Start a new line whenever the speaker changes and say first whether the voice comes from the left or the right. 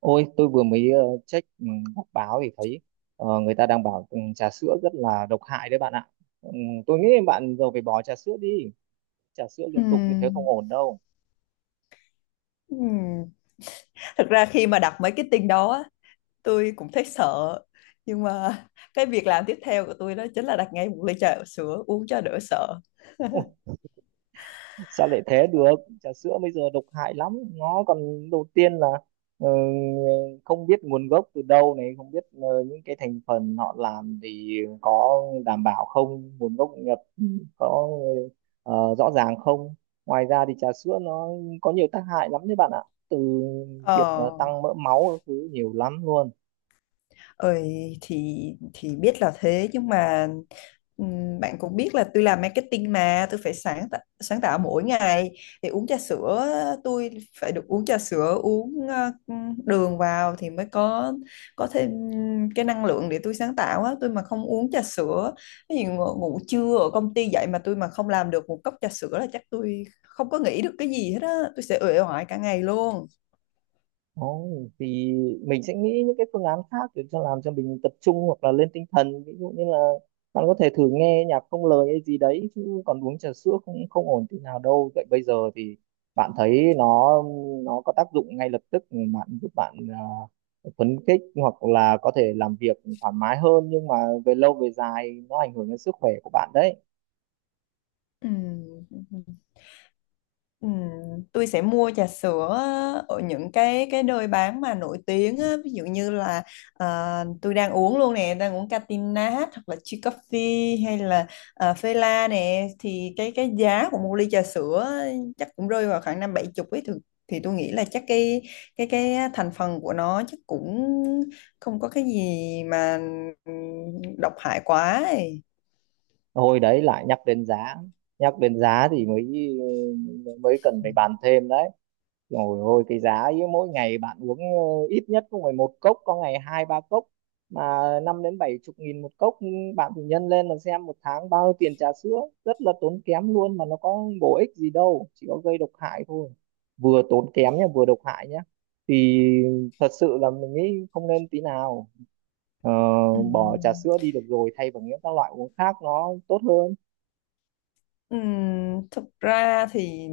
right: Ôi, tôi vừa mới check, đọc báo thì thấy người ta đang bảo, trà sữa rất là độc hại đấy bạn ạ. Ừ, tôi nghĩ bạn giờ phải bỏ trà sữa đi. Trà sữa liên tục như thế không
left: Ừm,
right: ổn đâu.
left: ừm. Thực ra khi mà đặt mấy cái tin đó á, tôi cũng thấy sợ nhưng mà cái việc làm tiếp theo của tôi đó chính là đặt ngay một ly trà sữa uống cho đỡ sợ.
right: Sao lại thế được? Trà sữa bây giờ độc hại lắm, nó còn, đầu tiên là ờ, không biết nguồn gốc từ đâu này, không biết những cái thành phần họ làm thì có đảm bảo không, nguồn gốc nhập có rõ ràng không. Ngoài ra thì trà sữa nó có nhiều tác hại lắm đấy bạn ạ, từ
left: ờ
right: việc tăng mỡ máu các thứ nhiều lắm luôn.
left: Ơi thì biết là thế, nhưng mà bạn cũng biết là tôi làm marketing mà tôi phải sáng tạo mỗi ngày. Thì uống trà sữa, tôi phải được uống trà sữa, uống đường vào thì mới có thêm cái năng lượng để tôi sáng tạo á. Tôi mà không uống trà sữa cái gì, ngủ trưa ở công ty dậy mà tôi mà không làm được một cốc trà sữa là chắc tôi không có nghĩ được cái gì hết á, tôi sẽ uể oải cả ngày luôn.
right: Ồ, thì mình sẽ nghĩ những cái phương án khác để cho làm cho mình tập trung hoặc là lên tinh thần, ví dụ như là bạn có thể thử nghe nhạc không lời hay gì đấy, chứ còn uống trà sữa không, không ổn tí nào đâu. Vậy bây giờ thì bạn thấy nó có tác dụng ngay lập tức, bạn giúp bạn à, phấn khích hoặc là có thể làm việc thoải mái hơn, nhưng mà về lâu về dài nó ảnh hưởng đến sức khỏe của bạn đấy.
left: Ừm, Ừm, tôi sẽ mua trà sữa ở những cái nơi bán mà nổi tiếng á, ví dụ như là à, tôi đang uống luôn nè, đang uống Catinat hoặc là Chi Coffee hay là à, Fela nè. Thì cái giá của một ly trà sữa á, chắc cũng rơi vào khoảng năm bảy chục ấy, thì tôi nghĩ là chắc cái thành phần của nó chắc cũng không có cái gì mà ừm, độc hại quá ấy.
right: Hồi đấy lại nhắc đến giá, nhắc đến giá thì mới mới cần phải bàn thêm đấy. Rồi, ôi cái giá ấy, mỗi ngày bạn uống ít nhất cũng phải một cốc, có ngày hai ba cốc, mà năm đến bảy chục nghìn một cốc, bạn thì nhân lên mà xem một tháng bao nhiêu tiền, trà sữa rất là tốn kém luôn mà nó có bổ ích gì đâu, chỉ có gây độc hại thôi. Vừa tốn kém nhá, vừa độc hại nhá, thì thật sự là mình nghĩ không nên tí nào. Ờ, bỏ trà
left: Ừm.
right: sữa đi được rồi, thay bằng những các loại uống khác nó tốt hơn.
left: Thực ra thì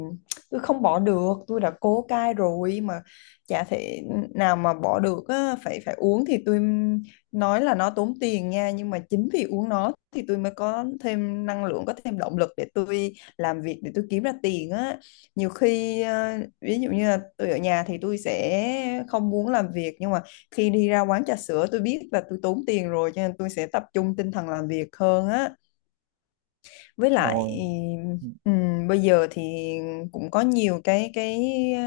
left: tôi không bỏ được, tôi đã cố cai rồi mà chả thể nào mà bỏ được á, phải phải uống. Thì tôi nói là nó tốn tiền nha, nhưng mà chính vì uống nó thì tôi mới có thêm năng lượng, có thêm động lực để tôi làm việc, để tôi kiếm ra tiền á. Nhiều khi ví dụ như là tôi ở nhà thì tôi sẽ không muốn làm việc, nhưng mà khi đi ra quán trà sữa tôi biết là tôi tốn tiền rồi cho nên tôi sẽ tập trung tinh thần làm việc hơn á. Với lại
right: Rồi. Ừ.
left: bây giờ thì cũng có nhiều cái ờ,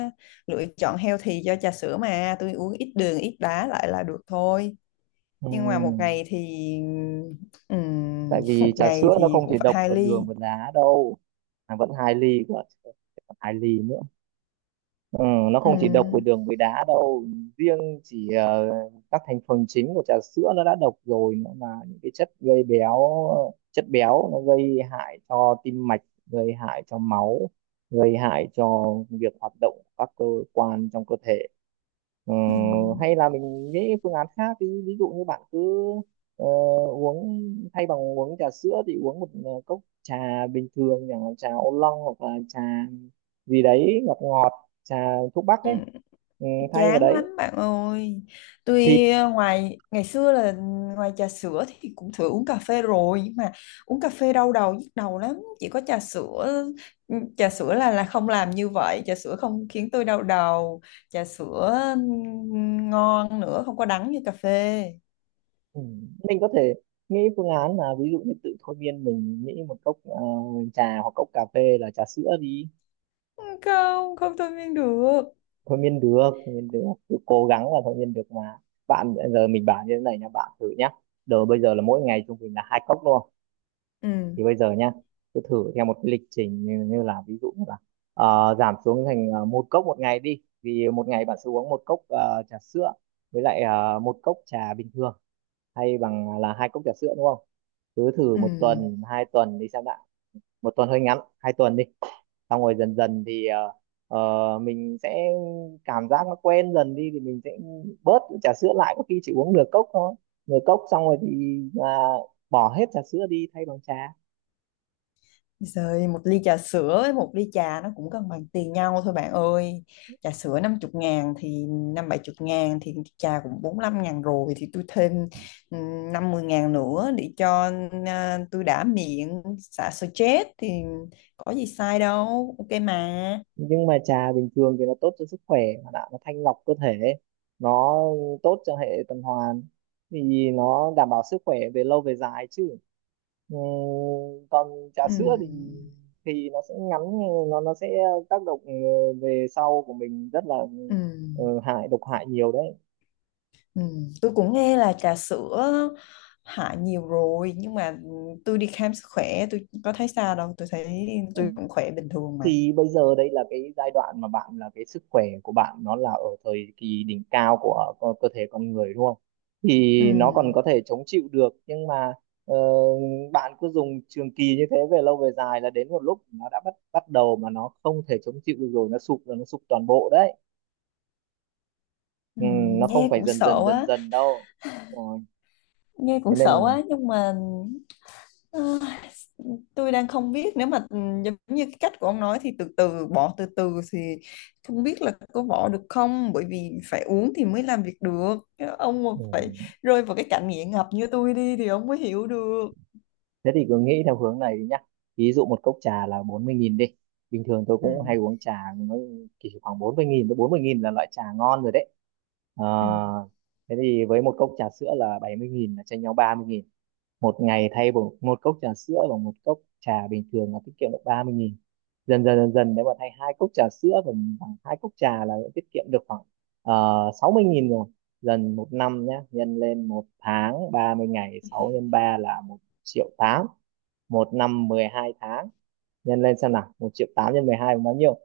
left: lựa chọn healthy cho trà sữa, mà tôi uống ít đường ít đá lại là được thôi. Nhưng mà một
right: Ừ.
left: ngày thì
right: Tại vì
left: một
right: trà
left: ngày
right: sữa nó
left: thì
right: không
left: cũng
right: chỉ
left: phải
right: độc
left: hai
right: ở đường
left: ly.
right: và đá đâu. À, vẫn hai ly cơ, còn hai ly nữa. Ừ, nó không chỉ độc về
left: Ừm,
right: đường với đá đâu. Riêng chỉ các thành phần chính của trà sữa nó đã độc rồi, nó là những cái chất gây béo. Chất béo nó gây hại cho tim mạch, gây hại cho máu, gây hại cho việc hoạt động của các cơ quan trong cơ thể. Ờ, hay là mình nghĩ phương án khác đi, ví dụ như bạn cứ ờ, uống thay bằng uống trà sữa thì uống một cốc trà bình thường chẳng hạn, trà ô long hoặc là trà gì đấy ngọt ngọt, trà thuốc bắc ấy.
left: ừm,
right: Ừ, thay vào
left: Chán lắm
right: đấy
left: bạn ơi.
right: thì
left: Tuy ngoài ngày xưa là ngoài trà sữa thì cũng thử uống cà phê rồi, nhưng mà uống cà phê đau đầu nhức đầu lắm. Chỉ có trà sữa, ừ, trà sữa là không làm như vậy, trà sữa không khiến tôi đau đầu, trà sữa ngon nữa, không có đắng như cà phê.
right: ừ, mình có thể nghĩ phương án là ví dụ như tự thôi miên mình, nghĩ một cốc trà hoặc cốc cà phê là trà sữa đi.
left: Không, không thôi miên được.
right: Thôi miên được, thôi miên được, cứ cố gắng là thôi miên được mà. Bạn giờ mình bảo như thế này nha, bạn thử nhá, giờ bây giờ là mỗi ngày trung bình là hai cốc luôn,
left: Ừ,
right: thì bây giờ nhá cứ thử theo một cái lịch trình như là ví dụ như là giảm xuống thành một cốc một ngày đi, vì một ngày bạn sẽ uống một cốc trà sữa với lại một cốc trà bình thường, hay bằng là hai cốc trà sữa đúng không? Cứ thử
left: ừ.
right: một tuần hai tuần đi xem đã. Một tuần hơi ngắn, hai tuần đi. Xong rồi dần dần thì mình sẽ cảm giác nó quen dần đi, thì mình sẽ bớt trà sữa lại, có khi chỉ uống nửa cốc thôi. Nửa cốc xong rồi thì à, bỏ hết trà sữa đi thay bằng trà.
left: Rồi một ly trà sữa với một ly trà nó cũng cân bằng tiền nhau thôi bạn ơi. Trà sữa 50 ngàn thì năm bảy chục ngàn, thì trà cũng 45 ngàn rồi, thì tôi thêm ừ, 50 ngàn nữa để cho à, tôi đã miệng xả stress thì có gì sai đâu, ok mà.
right: Nhưng mà trà bình thường thì nó tốt cho sức khỏe mà, đã nó thanh lọc cơ thể, nó tốt cho hệ tuần hoàn, thì nó đảm bảo sức khỏe về lâu về dài chứ. Ừ, còn trà
left: Ừ.
right: sữa thì nó sẽ ngắn, nó sẽ tác động về sau của mình rất là
left: Ừ.
right: hại, độc hại nhiều đấy.
left: Ừ. Tôi cũng nghe là trà sữa hại nhiều rồi, nhưng mà tôi đi khám sức khỏe tôi có thấy sao đâu, tôi thấy
right: Ừ.
left: tôi cũng khỏe bình thường mà.
right: Thì bây giờ đây là cái giai đoạn mà bạn là cái sức khỏe của bạn nó là ở thời kỳ đỉnh cao của cơ thể con người đúng không, thì
left: Ừ.
right: nó còn có thể chống chịu được, nhưng mà ờ, bạn cứ dùng trường kỳ như thế về lâu về dài là đến một lúc nó đã bắt bắt đầu mà nó không thể chống chịu được, rồi nó sụp, rồi nó sụp toàn bộ đấy.
left: Ừ,
right: Ừ, nó không
left: nghe
right: phải
left: cũng
right: dần
left: sợ
right: dần dần
left: quá,
right: dần đâu. Ờ,
left: nghe
right: thế
left: cũng
right: nên
left: sợ
right: là.
left: quá, nhưng mà ờ, tôi đang không biết nếu mà giống như cái cách của ông nói thì từ từ bỏ từ từ thì không biết là có bỏ được không, bởi vì phải uống thì mới làm việc được. Nếu ông mà phải
right: Ừ.
left: rơi vào cái cảnh nghiện ngập như tôi đi thì ông mới hiểu được.
right: Thế thì cứ nghĩ theo hướng này đi nhá, ví dụ một cốc trà là 40.000 đi, bình thường tôi
left: Ừ.
right: cũng hay uống trà, nó chỉ khoảng bốn mươi nghìn, tới 40.000 là loại trà ngon rồi đấy.
left: Ừ.
right: Ờ, thế thì với một cốc trà sữa là 70.000 là chênh nhau 30.000, một ngày thay bằng một cốc trà sữa bằng một cốc trà bình thường là tiết kiệm được 30.000, dần dần dần dần nếu mà thay hai cốc trà sữa bằng hai cốc trà là tiết kiệm được khoảng 60.000 rồi. Dần một năm nhé, nhân lên một tháng 30 ngày, 6 nhân 3 là một triệu tám, một năm 12 tháng, nhân lên xem nào, một triệu tám nhân 12 là bao nhiêu?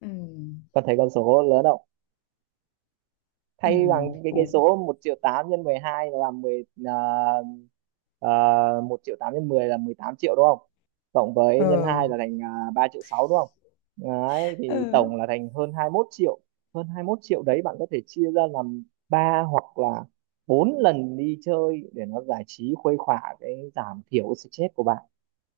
left: Ừ.
right: Con thấy con số lớn không?
left: Ừ.
right: Thay bằng cái
left: Cũng
right: số một triệu 8 nhân 12 là mười, 1 triệu 8 nhân 10 là 18 triệu đúng không? Cộng
left: ờ.
right: với nhân 2 là thành 3 triệu 6 đúng không? Đấy, thì
left: Ừ.
right: tổng là thành hơn 21 triệu. Hơn 21 triệu đấy, bạn có thể chia ra làm 3 hoặc là 4 lần đi chơi để nó giải trí khuây khỏa, cái giảm thiểu stress của bạn.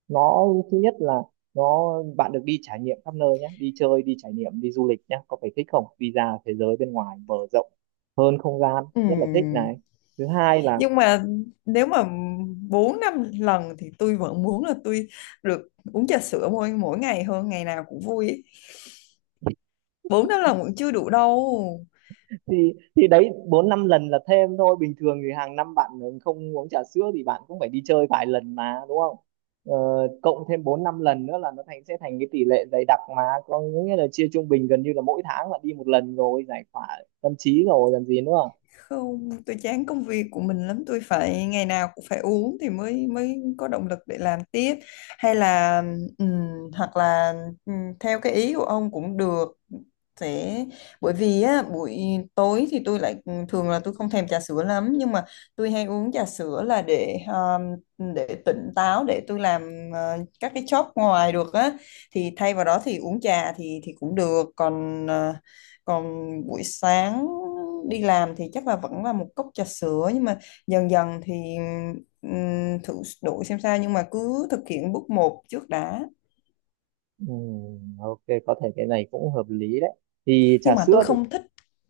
right: Nó thứ nhất là nó bạn được đi trải nghiệm khắp nơi nhé, đi chơi, đi trải nghiệm, đi du lịch nhé, có phải thích không, đi ra thế giới bên ngoài mở rộng hơn không gian
left: Ừ.
right: rất là thích này. Thứ hai là.
left: Nhưng mà nếu mà 4 năm lần thì tôi vẫn muốn là tôi được uống trà sữa mỗi mỗi ngày hơn, ngày nào cũng vui ấy. 4 năm lần vẫn chưa đủ đâu.
right: Thì đấy, bốn năm lần là thêm thôi, bình thường thì hàng năm bạn không uống trà sữa thì bạn cũng phải đi chơi vài lần mà đúng không? Ờ, cộng thêm bốn năm lần nữa là nó thành, sẽ thành cái tỷ lệ dày đặc mà, có nghĩa là chia trung bình gần như là mỗi tháng bạn đi một lần rồi, giải tỏa tâm trí rồi làm gì nữa.
left: Không, tôi chán công việc của mình lắm, tôi phải ngày nào cũng phải uống thì mới mới có động lực để làm tiếp. Hay là ừm, hoặc là theo cái ý của ông cũng được. Sẽ bởi vì á buổi tối thì tôi lại thường là tôi không thèm trà sữa lắm, nhưng mà tôi hay uống trà sữa là để tỉnh táo để tôi làm các cái job ngoài được á. Thì thay vào đó thì uống trà thì cũng được, còn còn buổi sáng đi làm thì chắc là vẫn là một cốc trà sữa, nhưng mà dần dần thì thử đổi xem sao, nhưng mà cứ thực hiện bước một trước đã.
right: Ừ, ok, có thể cái này cũng hợp lý đấy. Thì trà
left: Nhưng mà tôi
right: sữa thì
left: không thích,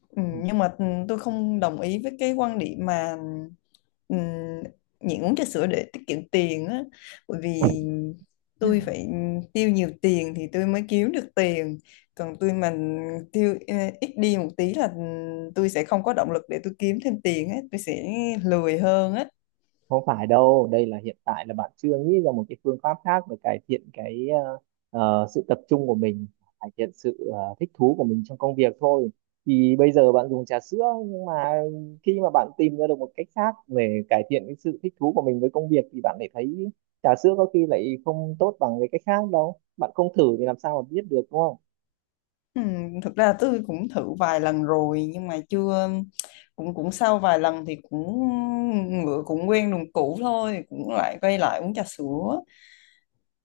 left: nhưng mà tôi không đồng ý với cái quan điểm mà ừ, nhịn uống trà sữa để tiết kiệm tiền á, bởi vì tôi phải tiêu nhiều tiền thì tôi mới kiếm được tiền. Còn tôi mà tiêu ít đi một tí là tôi sẽ không có động lực để tôi kiếm thêm tiền á, tôi sẽ lười hơn á.
right: không phải đâu, đây là hiện tại là bạn chưa nghĩ ra một cái phương pháp khác để cải thiện cái sự tập trung của mình, cải thiện sự thích thú của mình trong công việc thôi. Thì bây giờ bạn dùng trà sữa, nhưng mà khi mà bạn tìm ra được một cách khác để cải thiện cái sự thích thú của mình với công việc thì bạn lại thấy trà sữa có khi lại không tốt bằng cái cách khác đâu. Bạn không thử thì làm sao mà biết được đúng không?
left: Ừ, thực ra tôi cũng thử vài lần rồi nhưng mà chưa, cũng cũng sau vài lần thì cũng ngựa cũng quen đường cũ thôi, cũng lại quay lại uống trà sữa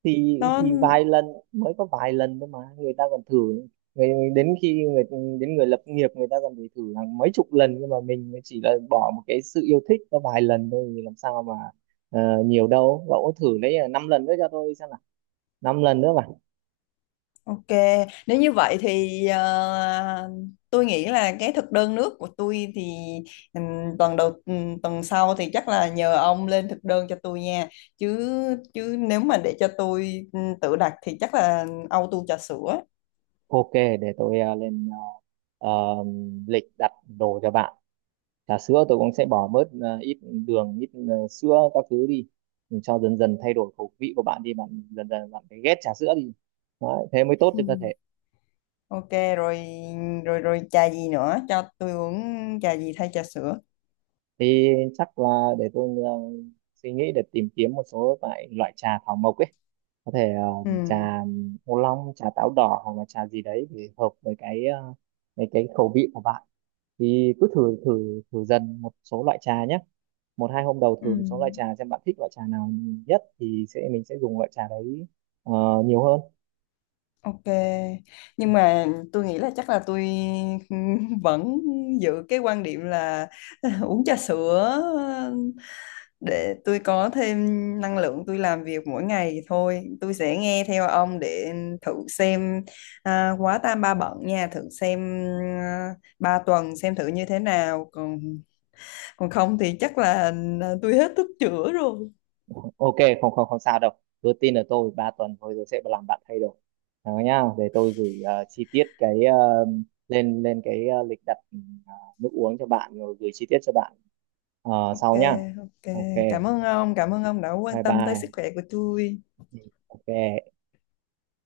right: Thì thì
left: nó.
right: vài lần, mới có vài lần thôi mà, người ta còn thử, người đến khi người đến người lập nghiệp người ta còn phải thử hàng mấy chục lần, nhưng mà mình mới chỉ là bỏ một cái sự yêu thích có vài lần thôi thì làm sao mà nhiều đâu. Cậu thử lấy năm lần nữa cho tôi xem nào, năm lần nữa mà.
left: Ok, nếu như vậy thì tôi nghĩ là cái thực đơn nước của tôi thì tuần đầu tuần sau thì chắc là nhờ ông lên thực đơn cho tôi nha. Chứ chứ nếu mà để cho tôi tự đặt thì chắc là auto trà sữa.
right: Ok, để tôi lên ờ, ờ, lịch đặt đồ cho bạn. Trà sữa tôi cũng sẽ bỏ bớt ít đường, ít sữa các thứ đi. Mình cho dần dần thay đổi khẩu vị của bạn đi, bạn dần dần bạn phải ghét trà sữa đi. Đấy, thế mới tốt
left: Ừ.
right: cho cơ thể.
left: Ok, rồi rồi rồi trà gì nữa cho tôi uống, trà gì thay trà sữa.
right: Thì chắc là để tôi suy nghĩ để tìm kiếm một số loại loại trà thảo mộc ấy. Có thể
left: Ừ.
right: trà ô long, trà táo đỏ hoặc là trà gì đấy thì hợp với cái với cái khẩu vị của bạn. Thì cứ thử thử thử dần một số loại trà nhé, một hai hôm đầu
left: Ừ.
right: thử một số loại trà xem bạn thích loại trà nào nhất thì sẽ mình sẽ dùng loại trà đấy ờ, nhiều hơn.
left: Ok, nhưng mà tôi nghĩ là chắc là tôi vẫn giữ cái quan điểm là uống trà sữa để tôi có thêm năng lượng tôi làm việc mỗi ngày thôi. Tôi sẽ nghe theo ông để thử xem, à, quá tam ba bận nha, thử xem à, ba tuần xem thử như thế nào. Còn còn không thì chắc là à, tôi hết thuốc chữa rồi.
right: Ok, không, không, không sao đâu, cứ tin ở tôi, 3 tuần thôi rồi sẽ làm bạn thay đổi đó nhá. Để tôi gửi chi tiết cái lên lên cái lịch đặt ờ, nước uống cho bạn rồi gửi chi tiết cho bạn
left: Ok.
right: sau nhá.
left: Ok,
right: Ok,
left: cảm ơn ông, cảm ơn ông đã
right: bye
left: quan tâm tới
right: bye.
left: sức khỏe của tôi.
right: Ừ, ok.